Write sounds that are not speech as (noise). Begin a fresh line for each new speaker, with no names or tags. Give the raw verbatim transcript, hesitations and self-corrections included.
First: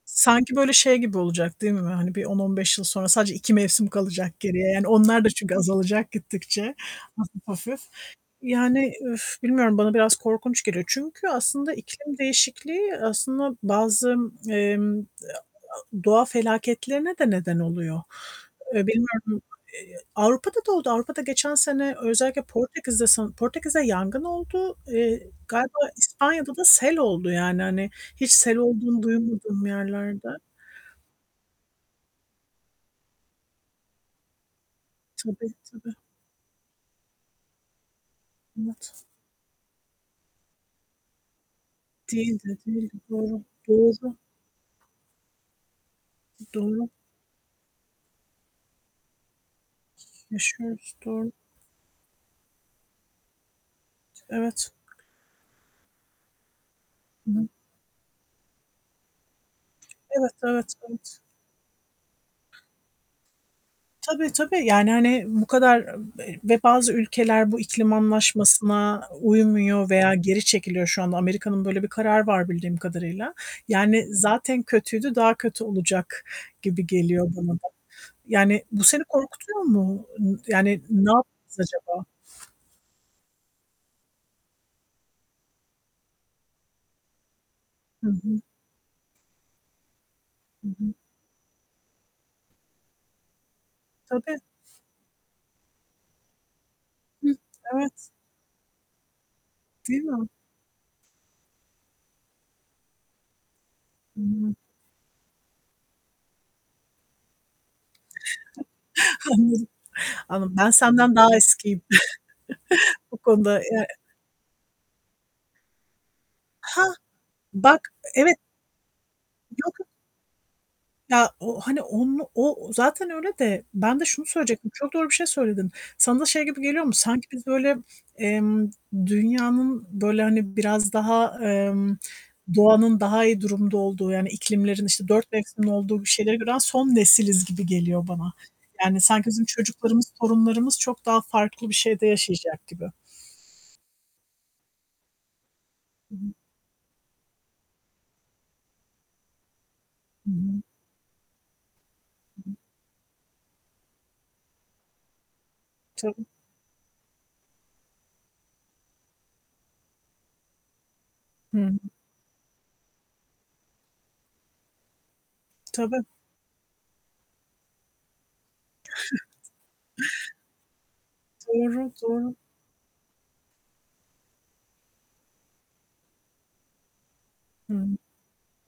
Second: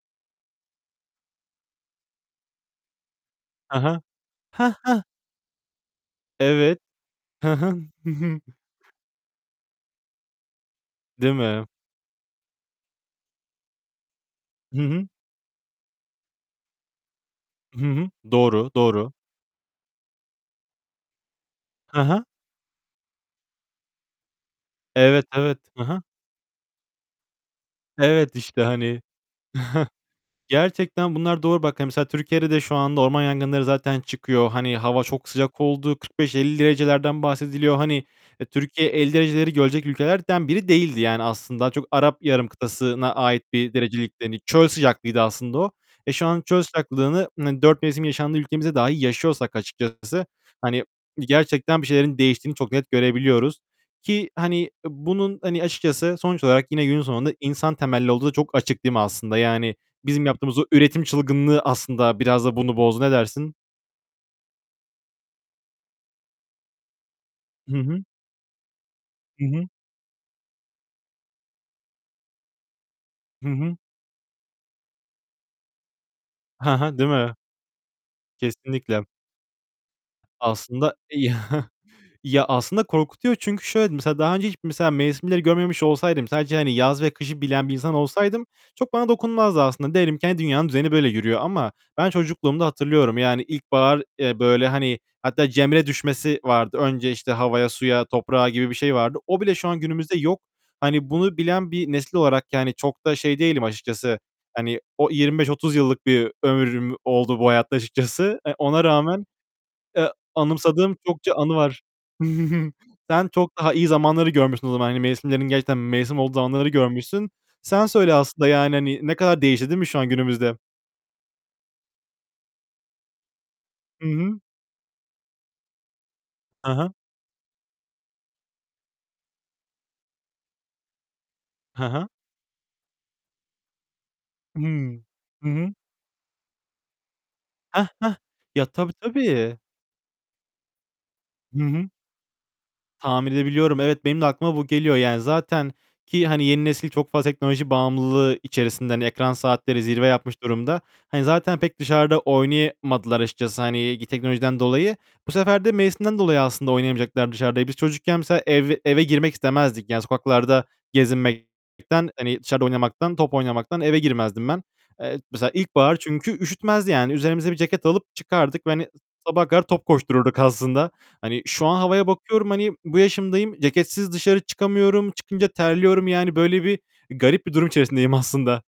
Sanki, böyle, şey gibi olacak değil mi? Hani, bir on, on beş yıl sonra sadece iki
Ha
mevsim
ha.
kalacak geriye.
Hah,
Yani,
hah.
onlar da çünkü azalacak gittikçe,
Evet.
hafif
He he,
hafif.
hı hı.
Yani, üf, bilmiyorum bana biraz korkunç geliyor. Çünkü,
Değil mi?
aslında iklim değişikliği, aslında, bazı,
Hı
emm, a
hı.
a doğa felaketlerine de neden
Hı
oluyor.
hı. Doğru,
Eee,
doğru.
bilmiyorum. E e Avrupa'da oldu. Avrupa'da geçen sene,
Ha ha.
özellikle Portekiz'de san Portekiz'de yangın oldu.
Evet,
Eee,
evet.
galiba
Ha ha.
İspanya'da da sel oldu yani, hani, hiç
Evet,
sel
işte, hani
olduğunu duymadığım
(chuckles)
yerlerde.
Gerçekten bunlar doğru. Bak, hani, mesela Türkiye'de de şu anda orman yangınları zaten çıkıyor. Hani, hava çok
Tabii,
sıcak
tabii.
olduğu kırk beş elli derecelerden bahsediliyor. Hani, Türkiye
Anlat.
elli dereceleri görecek ülkelerden biri değildi. Yani, aslında daha çok Arap Yarım
Değildi, değildi.
Kıtası'na ait
Doğru,
bir
doğru.
derecelikti, hani. Çöl sıcaklığıydı aslında o. E, şu an çöl
Doğru.
sıcaklığını, dört mevsim yaşandığı ülkemizde dahi yaşıyorsak açıkçası, hani,
Yaşıyoruz, doğru.
gerçekten bir şeylerin değiştiğini çok net görebiliyoruz
T
ki, hani, e,
Evet.
bunun, hani açıkçası sonuç olarak yine günün
Hı
sonunda
hı.
insan temelli olduğu da çok açık, değil mi, aslında? Yani bizim
Evet,
yaptığımız o
evet,
üretim
evet.
çılgınlığı aslında biraz da bunu bozdu. Ne dersin?
Tabii, tabii. Yani, hani, bu kadar ı e ve bazı ülkeler bu
Hı
iklim
hı.
anlaşmasına
Hı hı.
uymuyor veya geri çekiliyor şu anda. Amerika'nın böyle bir kararı var bildiğim kadarıyla.
Hı hı.
Yani, zaten kötüydü, daha kötü olacak
Ha
gibi
ha, değil
geliyor
mi?
bana da. Yani, bu seni
Kesinlikle.
korkutuyor mu? Imm yani,
Aslında
ne
iyi
yapacağız
(chuckles)
acaba?
Ya, aslında korkutuyor. Çünkü, şöyle, mesela daha önce hiç, mesela, mevsimleri görmemiş olsaydım, sadece, hani, yaz ve kışı bilen bir insan
Hı hı.
olsaydım çok bana dokunmazdı aslında. Diyelim ki, hani,
Hı
dünyanın düzeni
hı.
böyle yürüyor ama ben çocukluğumda hatırlıyorum. Yani, ilkbahar,
Tabii.
eee, böyle, hani, hatta cemre düşmesi vardı. Önce,
Hıh.
işte, havaya,
Evet.
suya, toprağa gibi bir şey vardı. O bile şu an
Değil
günümüzde
mi?
yok. Hani, bunu bilen bir nesil olarak, yani, çok da şey değilim açıkçası.
Hıı.
Hani, o yirmi beş otuz yıllık bir ömrüm oldu bu hayatta açıkçası. E, ona rağmen,
Anladım.
eee,
Anladım. Ben
anımsadığım
senden
çokça
daha
anı var.
eskiyim.
(chuckles)
(chuckles) Bu
Sen çok
konuda,
daha iyi
eee
zamanları görmüşsün o zaman. Hani mevsimlerin gerçekten mevsim olduğu zamanları
Hah!
görmüşsün.
Bak,
Sen söyle,
evet.
aslında, yani, hani, ne kadar değişti,
Yok,
değil mi,
yok.
şu an günümüzde?
Ya, o hani, onu o zaten öyle de, ben de
Hı
şunu
hı.
söyleyecektim, çok doğru bir şey söyledin. Sana da şey gibi
Ha
geliyor
ha.
mu? Sanki biz öyle, emm, dünyanın böyle, hani, biraz daha,
Ha
emm,
ha.
doğanın daha iyi durumda olduğu, yani, iklimlerin,
Hıı.
işte, dört
Hı
mevsimin
hı.
olduğu bir şeyleri gören son nesiliz gibi
Hah!
geliyor
Hah!
bana.
Ya, tabii,
Yani, sanki bizim
tabii.
çocuklarımız, torunlarımız çok daha
Hı
farklı bir
hı.
şeyde yaşayacak gibi.
Tahmin edebiliyorum. Evet, benim de aklıma bu geliyor. Yani, zaten
Hı
ki,
hı.
hani, yeni nesil çok fazla teknoloji bağımlılığı içerisinde, hani, ekran saatleri zirve
Hı
yapmış
hı.
durumda. Hani, zaten pek dışarıda
Hı hı.
oynayamadılar açıkçası, hani, teknolojiden dolayı. Bu sefer de mevsimden
Tabii.
dolayı aslında oynamayacaklar dışarıda. E, biz çocukken, mesela, ev eve girmek istemezdik. Yani, sokaklarda
Hıı.
gezinmekten, hani, dışarıda oynamaktan, top oynamaktan eve girmezdim ben. Eee, mesela, ilkbahar
Tabii.
çünkü üşütmezdi yani. Üzerimize bir ceket alıp çıkardık ve, hani, sabaha
(chuckles)
kadar top koştururduk aslında. Hani, şu an
Doğru,
havaya
doğru.
bakıyorum, hani, bu yaşımdayım, ceketsiz dışarı çıkamıyorum, çıkınca terliyorum yani. Böyle bir, garip bir durum
Hıı.
içerisindeyim aslında.